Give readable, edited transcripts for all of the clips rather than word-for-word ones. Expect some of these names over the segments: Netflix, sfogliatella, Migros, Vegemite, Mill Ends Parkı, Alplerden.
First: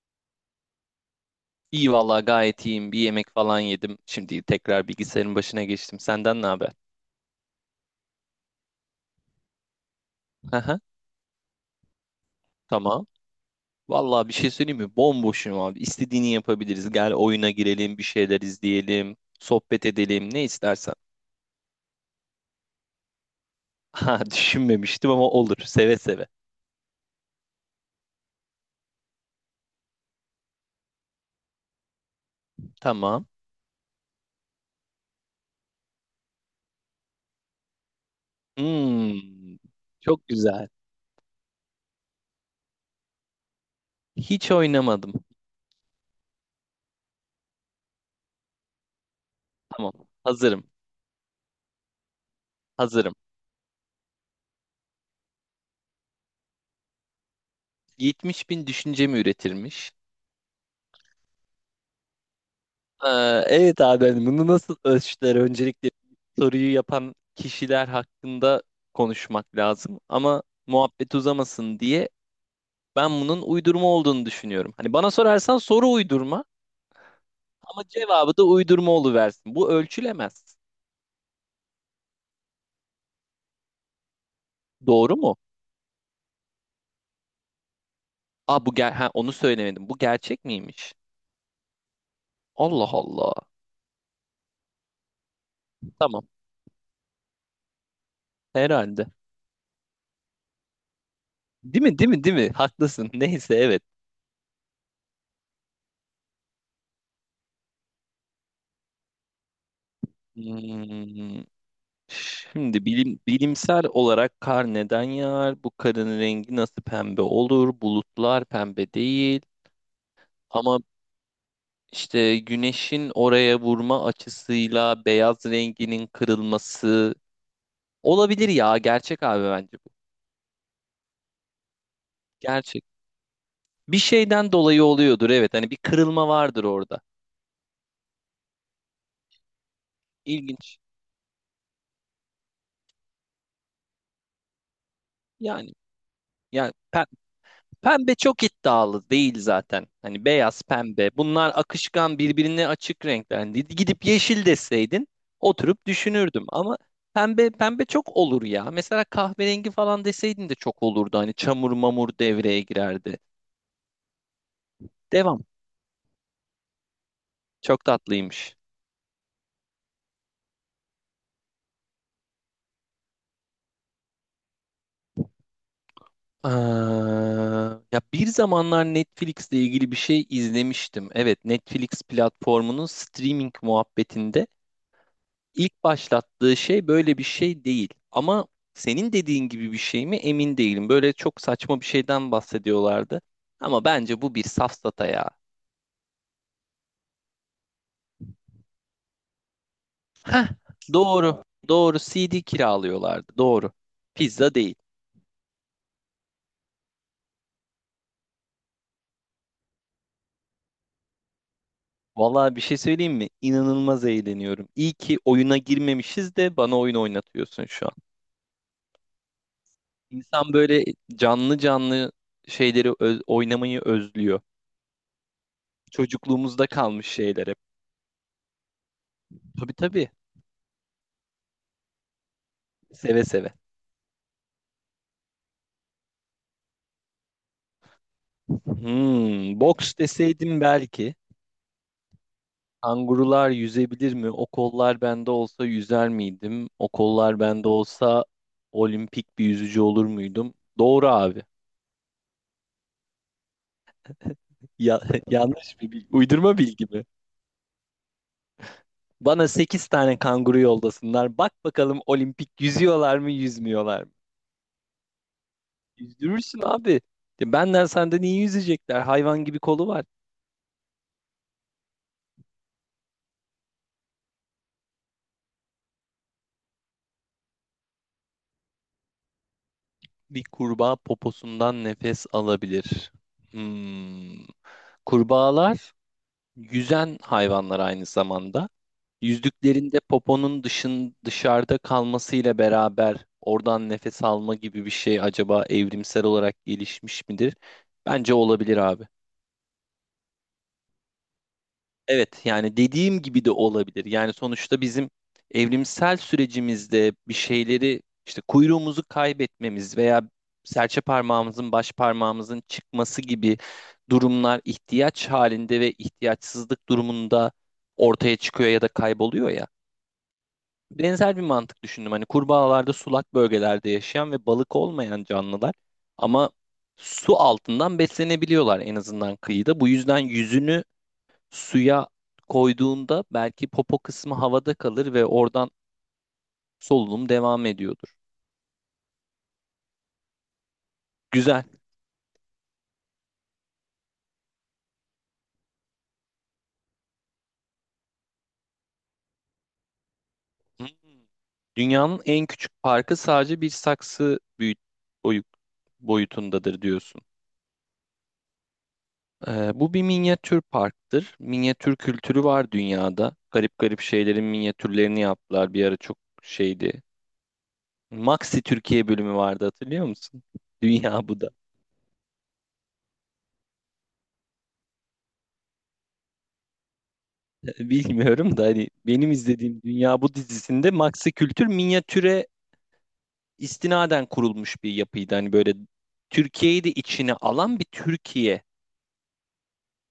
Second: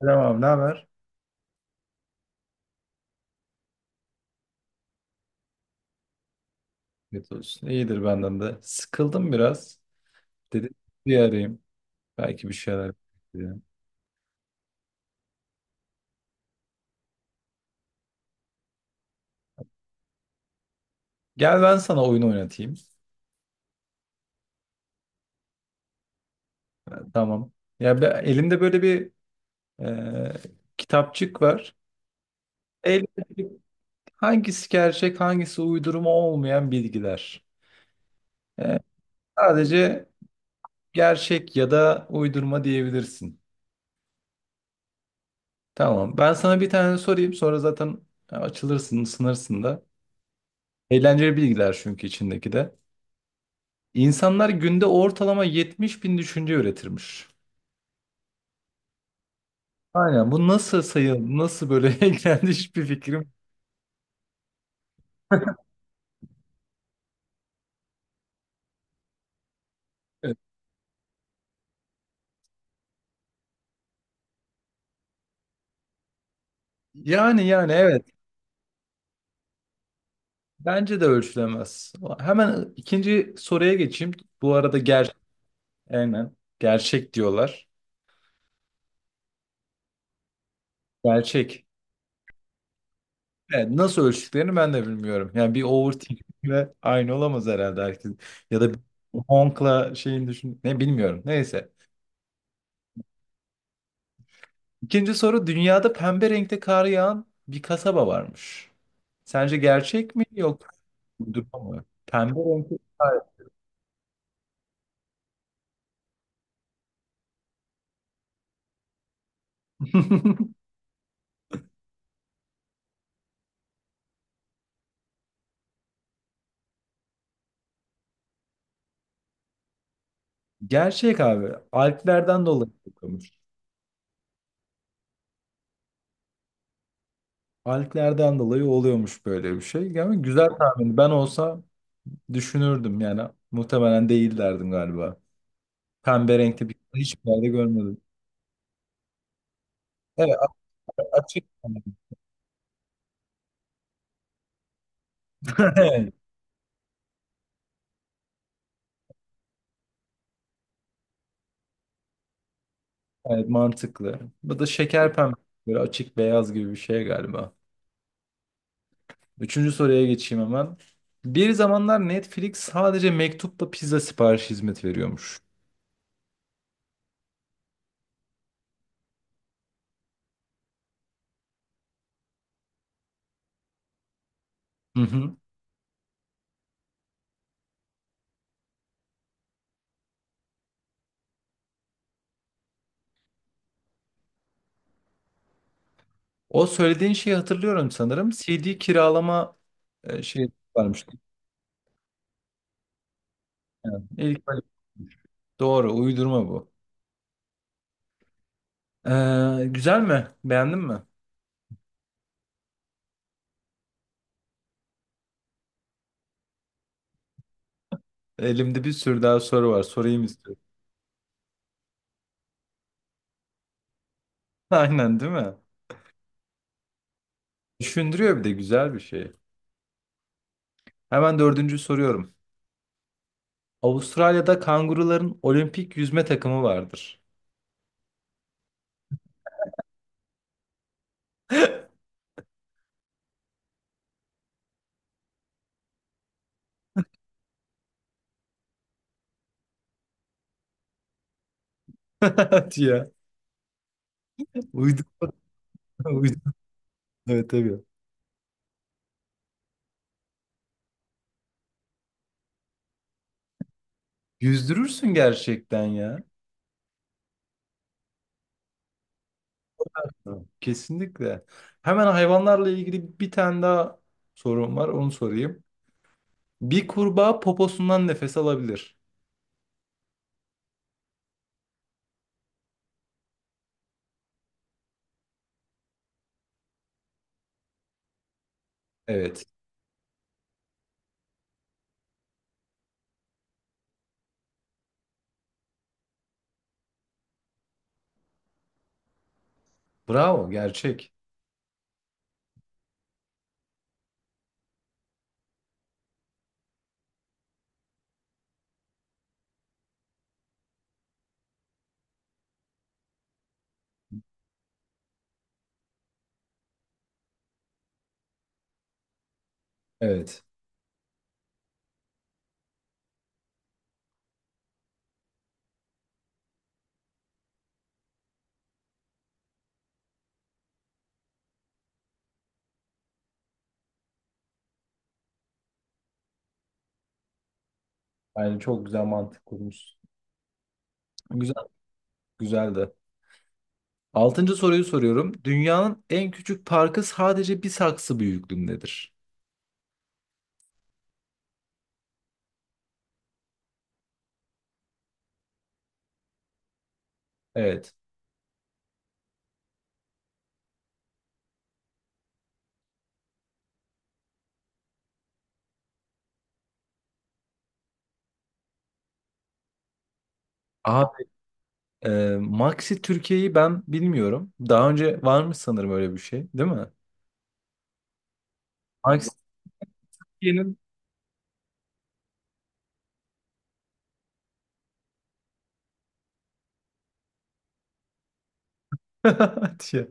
Selam abi, ne haber? İyi vallahi gayet iyiyim. Bir yemek falan yedim. Şimdi tekrar bilgisayarın başına geçtim. Senden ne haber? Evet olsun. İyidir benden de. Sıkıldım biraz. Dedim Haha. bir arayayım. Belki bir şeyler Tamam. yapabilirim. Vallahi bir şey söyleyeyim mi? Bomboşum abi. İstediğini yapabiliriz. Gel oyuna girelim, bir şeyler izleyelim, sohbet edelim, ne istersen. Gel ben sana oyun oynatayım. Ha, düşünmemiştim ama olur. Seve seve. Ha, tamam. Ya ben, elimde böyle bir e, kitapçık var. Tamam. Elimde hangisi gerçek, hangisi uydurma olmayan bilgiler. E, Hmm, Sadece çok güzel. gerçek ya da uydurma diyebilirsin. Hiç oynamadım. Tamam. Ben sana bir tane sorayım. Sonra zaten açılırsın, ısınırsın da. Tamam. Hazırım. Eğlenceli bilgiler çünkü içindeki de. Hazırım. İnsanlar günde ortalama 70 bin düşünce üretirmiş. 70 bin düşünce mi üretilmiş? Aynen, bu nasıl sayı, nasıl böyle kendi hiçbir Ee, fikrim evet abi, hani bunu nasıl ölçtüler? Öncelikle soruyu yapan kişiler hakkında konuşmak lazım. yok. Ama muhabbet uzamasın diye ben bunun uydurma olduğunu düşünüyorum. Hani bana sorarsan soru uydurma, Yani, ama evet, cevabı da uydurma oluversin. Bu ölçülemez. bence de ölçülemez. Hemen ikinci soruya geçeyim. Bu arada, Doğru mu? aynen, gerçek diyorlar. Aa, bu ha, onu söylemedim. Bu gerçek miymiş? Gerçek. Allah Allah. Evet, nasıl ölçtüklerini ben de bilmiyorum. Yani bir Tamam overthinking'le aynı olamaz herhalde herkes. Ya da bir herhalde. honkla şeyin düşün, ne bilmiyorum. Neyse. Değil mi, değil mi, değil mi? Haklısın. Neyse, evet. İkinci soru: dünyada pembe renkte kar yağan bir kasaba varmış. Sence gerçek mi yok Hmm. uydurma mı? Pembe renkte Şimdi kar. bilim, bilimsel olarak kar neden yağar? Bu karın rengi nasıl pembe olur? Bulutlar pembe değil. Ama işte güneşin oraya vurma açısıyla beyaz renginin kırılması olabilir ya. Gerçek abi, bence bu. Gerçek abi. Alplerden dolayı Gerçek. oluyormuş. Bir şeyden dolayı oluyordur, evet. Hani bir kırılma vardır orada. Alplerden dolayı oluyormuş böyle bir şey. Yani güzel İlginç. tahmin. Ben olsa düşünürdüm yani. Muhtemelen değil derdim galiba. Yani Pembe renkte yani bir hiçbir yerde görmedim. pembe çok iddialı değil zaten. Hani Evet beyaz, a- pembe. açık. Bunlar akışkan, birbirine açık renkler. Hani gidip yeşil deseydin oturup düşünürdüm. Ama pembe, pembe çok olur ya. Mesela kahverengi falan deseydin de çok olurdu. Hani çamur mamur devreye girerdi. Evet, mantıklı. Bu da şeker pembe. Devam. Böyle açık beyaz gibi bir şey galiba. Çok tatlıymış. Üçüncü soruya geçeyim hemen. Bir zamanlar Netflix sadece mektupla pizza siparişi hizmet veriyormuş. Aa, ya bir zamanlar Netflix'le ilgili bir şey izlemiştim. Evet, Netflix platformunun streaming muhabbetinde Hı hı. İlk başlattığı şey böyle bir şey değil. Ama senin dediğin gibi bir şey mi, emin değilim. Böyle çok saçma bir şeyden bahsediyorlardı. Ama bence bu bir safsata ya. O söylediğin şeyi hatırlıyorum sanırım. C D kiralama e, şey Heh, varmış. doğru. Doğru, CD kiralıyorlardı. Doğru. Yani ilk Pizza böyle- değil. doğru, uydurma bu. Güzel mi? Beğendin mi? Vallahi bir şey söyleyeyim mi? İnanılmaz eğleniyorum. İyi ki oyuna girmemişiz de bana oyun oynatıyorsun şu an. Elimde bir sürü daha soru var. Sorayım İnsan istiyorum. böyle canlı canlı şeyleri oynamayı özlüyor. Aynen, değil mi? Çocukluğumuzda kalmış şeyler hep. Düşündürüyor bir de, güzel bir şey. Tabii, tabii. Hemen dördüncü soruyorum. Seve seve. Avustralya'da kanguruların olimpik yüzme takımı vardır. Hmm, boks deseydim belki. Kangurular yüzebilir mi? O kollar bende olsa yüzer miydim? O kollar bende olsa olimpik bir yüzücü olur muydum? Doğru abi. Hadi ya. Ya, Uydurma. yanlış bir bilgi. Uydurma bilgi mi? Evet tabii. Bana 8 tane kanguru yoldasınlar. Bak bakalım, olimpik yüzüyorlar mı, yüzmüyorlar mı? Yüzdürürsün gerçekten ya. Yüzdürürsün abi. Ya, benden senden iyi yüzecekler. Hayvan gibi kolu var. Tamam. Kesinlikle. Hemen hayvanlarla ilgili bir tane daha sorum var. Onu sorayım. Bir kurbağa poposundan nefes alabilir. Bir kurbağa poposundan nefes alabilir. Hmm. Kurbağalar yüzen hayvanlar aynı zamanda. Evet. Yüzdüklerinde poponun dışarıda kalmasıyla beraber oradan nefes alma gibi bir şey acaba evrimsel olarak gelişmiş midir? Bence olabilir abi. Bravo. Gerçek. Evet, yani dediğim gibi de olabilir. Yani sonuçta bizim evrimsel sürecimizde bir şeyleri işte kuyruğumuzu kaybetmemiz veya serçe parmağımızın baş parmağımızın çıkması gibi durumlar ihtiyaç halinde ve ihtiyaçsızlık durumunda ortaya çıkıyor ya da kayboluyor ya. Evet. Benzer bir mantık düşündüm. Hani kurbağalarda sulak bölgelerde yaşayan ve balık olmayan canlılar, ama su altından beslenebiliyorlar en azından kıyıda. Bu yüzden yüzünü suya koyduğunda belki popo kısmı havada kalır ve oradan solunum devam ediyordur. Yani çok güzel mantık kurmuşsun. Güzel. Güzel. Güzeldi. Altıncı soruyu soruyorum. Dünyanın en küçük parkı sadece bir saksı büyüklüğündedir. Hmm. Dünyanın en küçük parkı sadece bir saksı boyu- boyutundadır diyorsun. Evet. Bu bir minyatür parktır. Minyatür kültürü var dünyada. Garip garip şeylerin minyatürlerini yaptılar. Bir ara çok şeydi. Maxi Türkiye bölümü vardı, hatırlıyor musun? Abi, Dünya bu da. e, Maxi Türkiye'yi ben bilmiyorum. Daha önce varmış sanırım öyle bir şey, değil mi? Bilmiyorum da hani Maxi benim izlediğim Dünya bu dizisinde Maxi Kültür minyatüre istinaden kurulmuş bir yapıydı. Hani böyle Türkiye'yi de içine alan bir Türkiye. diye.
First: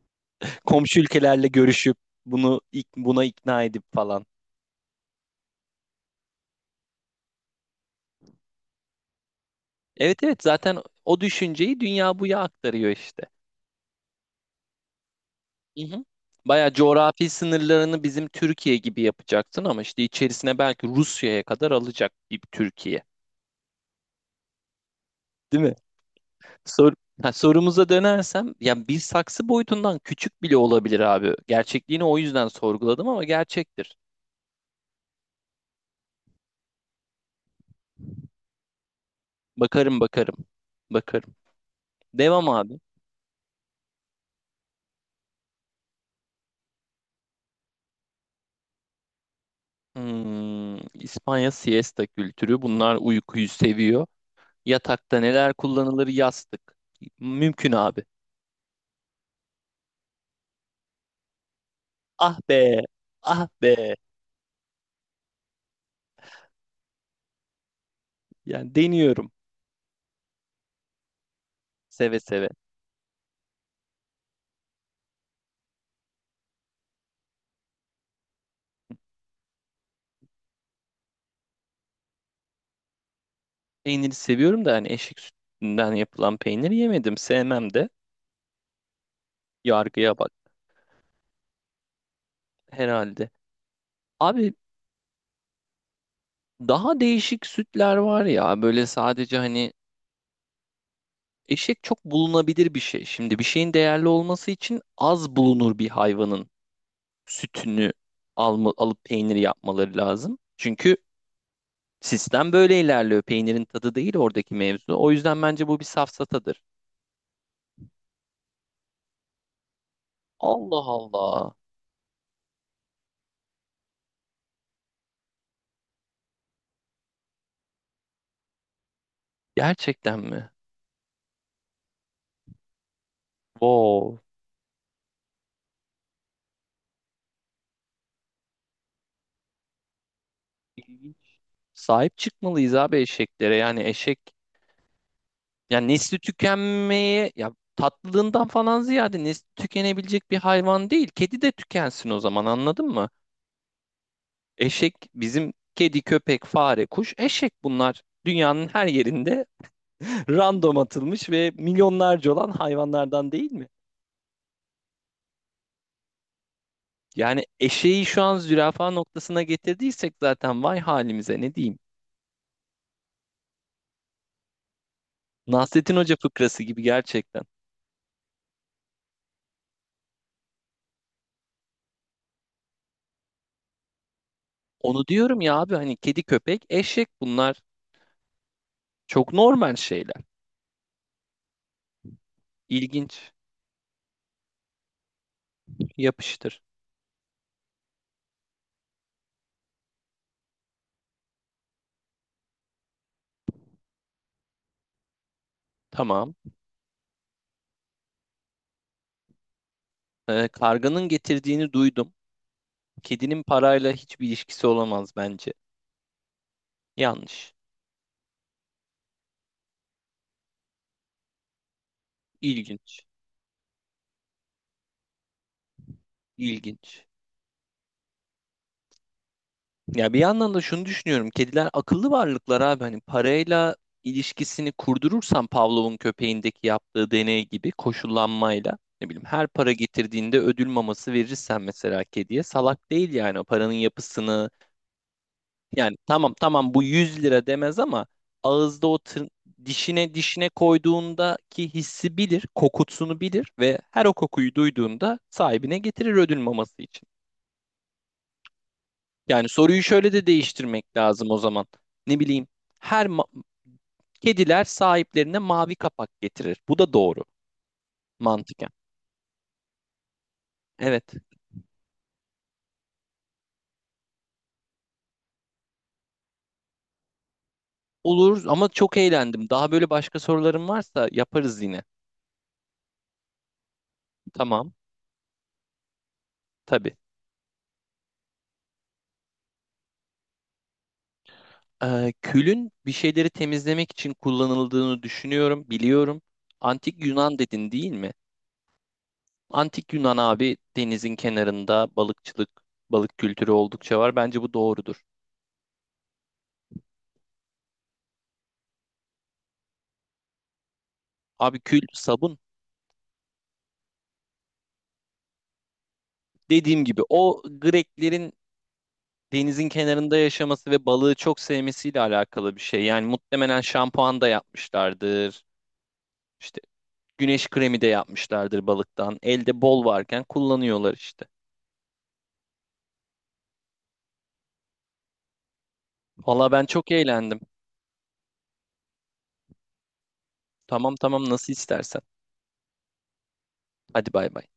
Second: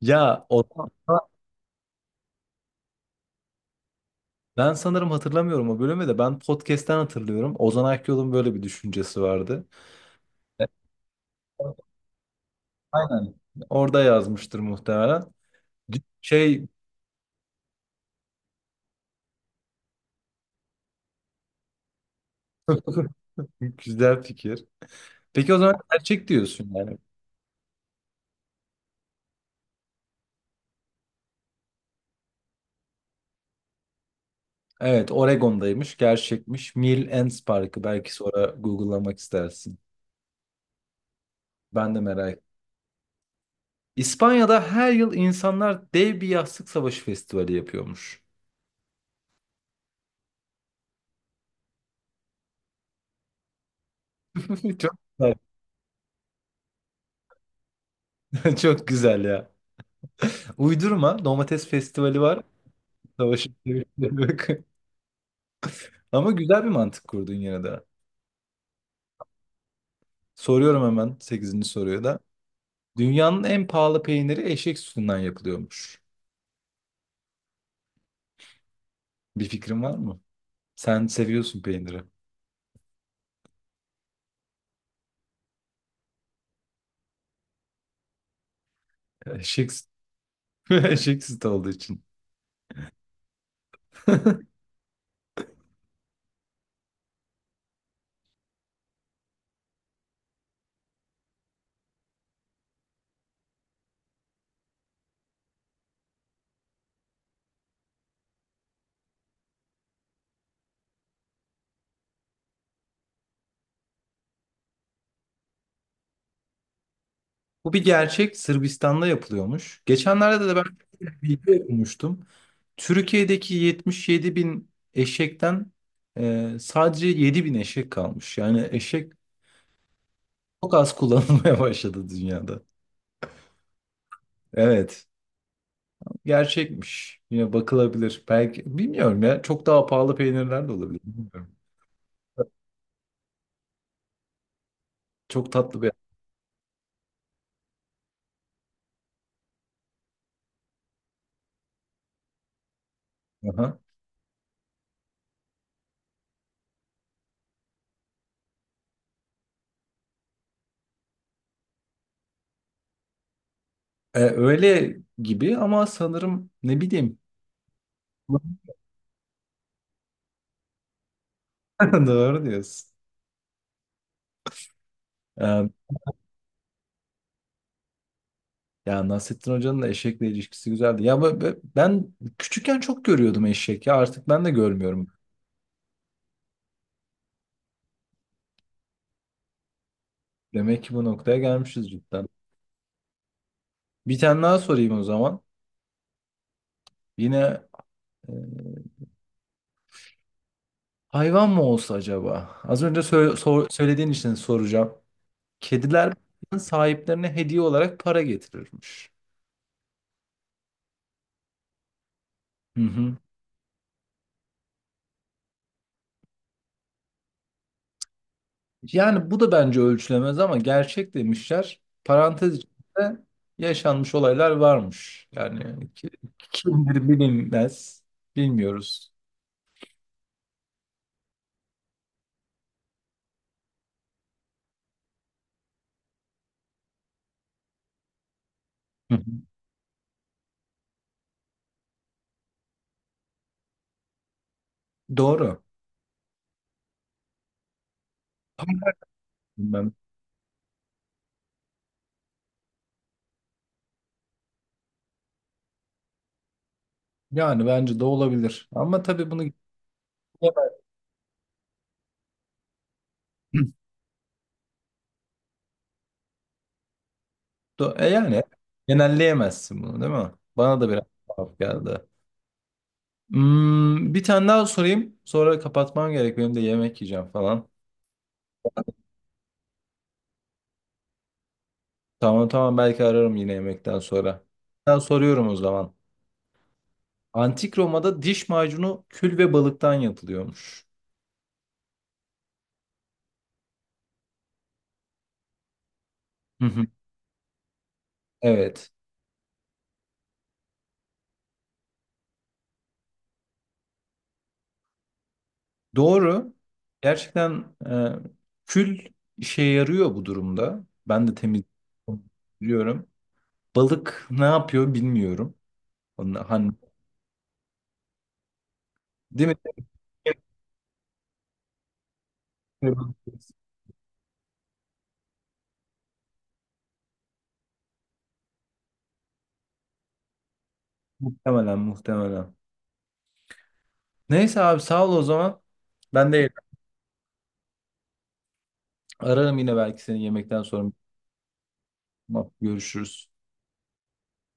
Ya Ozan, Komşu ülkelerle görüşüp bunu buna ikna edip falan. ben sanırım hatırlamıyorum o bölümü de, ben podcast'ten hatırlıyorum. Ozan Akyol'un böyle bir düşüncesi vardı. Evet, evet, E, zaten o düşünceyi dünya buya aktarıyor işte. Aynen. Orada yazmıştır muhtemelen. Hı hı. Şey, Bayağı coğrafi sınırlarını bizim Türkiye gibi yapacaksın ama işte içerisine belki Rusya'ya kadar alacak bir Türkiye. güzel fikir. Peki o Değil mi? zaman gerçek diyorsun Sor yani. ha, sorumuza dönersem ya bir saksı boyutundan küçük bile olabilir abi. Gerçekliğini o yüzden sorguladım, ama gerçektir. Evet, Oregon'daymış, gerçekmiş. Mill Ends Parkı, belki sonra Google'lamak istersin. Bakarım, bakarım. Bakarım. Ben de merak ettim. Devam abi. İspanya'da her yıl insanlar dev bir yastık savaşı festivali yapıyormuş. Hmm, İspanya siesta kültürü. Bunlar uykuyu seviyor. Çok Yatakta güzel. neler kullanılır? Yastık. Mümkün abi. Çok güzel ya. Uydurma, domates festivali Ah var. be. Ah Savaşın yok. be. Ama güzel bir mantık kurdun yine de. Yani deniyorum. Soruyorum hemen sekizinci soruyu da. Seve seve. Dünyanın en pahalı peyniri eşek sütünden yapılıyormuş. Bir fikrin var mı? Sen seviyorsun peyniri. Peyniri seviyorum da hani eşek sütünden yapılan peynir yemedim. Sevmem de. Eşek, süt- Yargıya bak eşek sütü olduğu için. herhalde. Abi daha değişik sütler var ya. Böyle sadece hani eşek çok bulunabilir bir şey. Şimdi bir şeyin değerli olması için az bulunur bir hayvanın sütünü alma, alıp peyniri yapmaları lazım. Çünkü sistem böyle ilerliyor. Peynirin tadı değil oradaki mevzu. O yüzden bence bu bir safsatadır. Bu bir gerçek. Sırbistan'da yapılıyormuş. Geçenlerde de ben Allah bir Allah. bilgi okumuştum. Türkiye'deki 77 bin eşekten sadece 7 bin eşek kalmış. Yani eşek Gerçekten mi? çok az kullanılmaya başladı dünyada. Wow. Evet, gerçekmiş. Yine bakılabilir. Belki, bilmiyorum ya. Çok daha pahalı peynirler de olabilir. İlginç. Bilmiyorum. Sahip çıkmalıyız abi eşeklere. Yani eşek, Çok tatlı yani bir. nesli tükenmeye, ya tatlılığından falan ziyade, nesli tükenebilecek bir hayvan değil. Kedi de tükensin o zaman, anladın mı? Aha. Eşek bizim kedi, köpek, fare, kuş, eşek, bunlar. Dünyanın her yerinde random atılmış ve milyonlarca olan hayvanlardan, değil mi? Öyle gibi ama sanırım, ne bileyim. Yani eşeği şu an zürafa noktasına getirdiysek zaten vay halimize, ne diyeyim. Doğru diyorsun. E, Nasrettin Hoca fıkrası gibi gerçekten. ya Nasrettin Hoca'nın da eşekle ilişkisi güzeldi. Ya ben küçükken çok görüyordum eşek, ya artık ben de Onu görmüyorum. diyorum ya abi, hani kedi, köpek, eşek, bunlar çok normal şeyler. Demek ki bu noktaya gelmişiz cidden. İlginç. Bir tane daha sorayım o zaman. Yapıştır. Yine e, hayvan mı olsa acaba? Az önce söylediğin için soracağım. Kediler Tamam. sahiplerine hediye olarak para getirirmiş. Karganın getirdiğini duydum. Hı hı. Kedinin parayla hiçbir ilişkisi olamaz bence. Yanlış. Yani bu da bence ölçülemez ama gerçek demişler. Parantez İlginç. içinde yaşanmış olaylar varmış. İlginç. Kimdir bilinmez. Bilmiyoruz. Ya bir yandan da şunu düşünüyorum. Kediler akıllı varlıklar abi. Hani parayla ilişkisini kurdurursan Pavlov'un köpeğindeki yaptığı deney gibi koşullanmayla, ne Hı hı. bileyim, her para getirdiğinde ödül maması verirsen mesela, kediye salak değil yani, o paranın yapısını, Doğru. yani tamam, tamam bu 100 lira demez, ama ağızda o Bilmem. dişine dişine koyduğundaki hissi bilir, kokusunu bilir ve her o kokuyu duyduğunda sahibine getirir ödül maması için. Yani bence de olabilir. Ama tabii Yani bunu soruyu şöyle de değiştirmek lazım o zaman. Ne bileyim, her kediler sahiplerine mavi kapak getirir. Bu da doğru yani mantıken. genelleyemezsin bunu, değil mi? Bana da biraz Evet. tuhaf geldi. Hmm, bir tane daha sorayım. Sonra kapatmam gerek. Benim de yemek yiyeceğim falan. Olur, ama çok eğlendim. Daha böyle başka sorularım varsa yaparız yine. Tamam tamam, belki ararım yine yemekten sonra. Tamam. Ben soruyorum o zaman. Tabii. Antik Roma'da diş macunu kül ve balıktan yapılıyormuş. Külün bir şeyleri temizlemek için kullanıldığını düşünüyorum, biliyorum. Hı hı. Antik Yunan dedin değil mi? Evet. Antik Yunan abi, denizin kenarında balıkçılık, balık kültürü oldukça var. Bence bu doğrudur. Doğru. Gerçekten, kül işe yarıyor bu durumda. Ben de Abi temiz kül sabun, biliyorum. Balık ne yapıyor bilmiyorum. Onu, hani, dediğim gibi o Greklerin değil mi? denizin kenarında yaşaması ve balığı çok sevmesiyle alakalı bir şey. Yani muhtemelen şampuan da yapmışlardır. İşte güneş kremi de yapmışlardır balıktan. Elde bol varken kullanıyorlar işte. Muhtemelen, muhtemelen. Neyse abi, sağ ol o zaman. Ben de Valla ben çok eğlendim. ararım yine belki seni yemekten sonra. Tamam, tamam, nasıl istersen. Tamam, görüşürüz. Hadi, bay bay.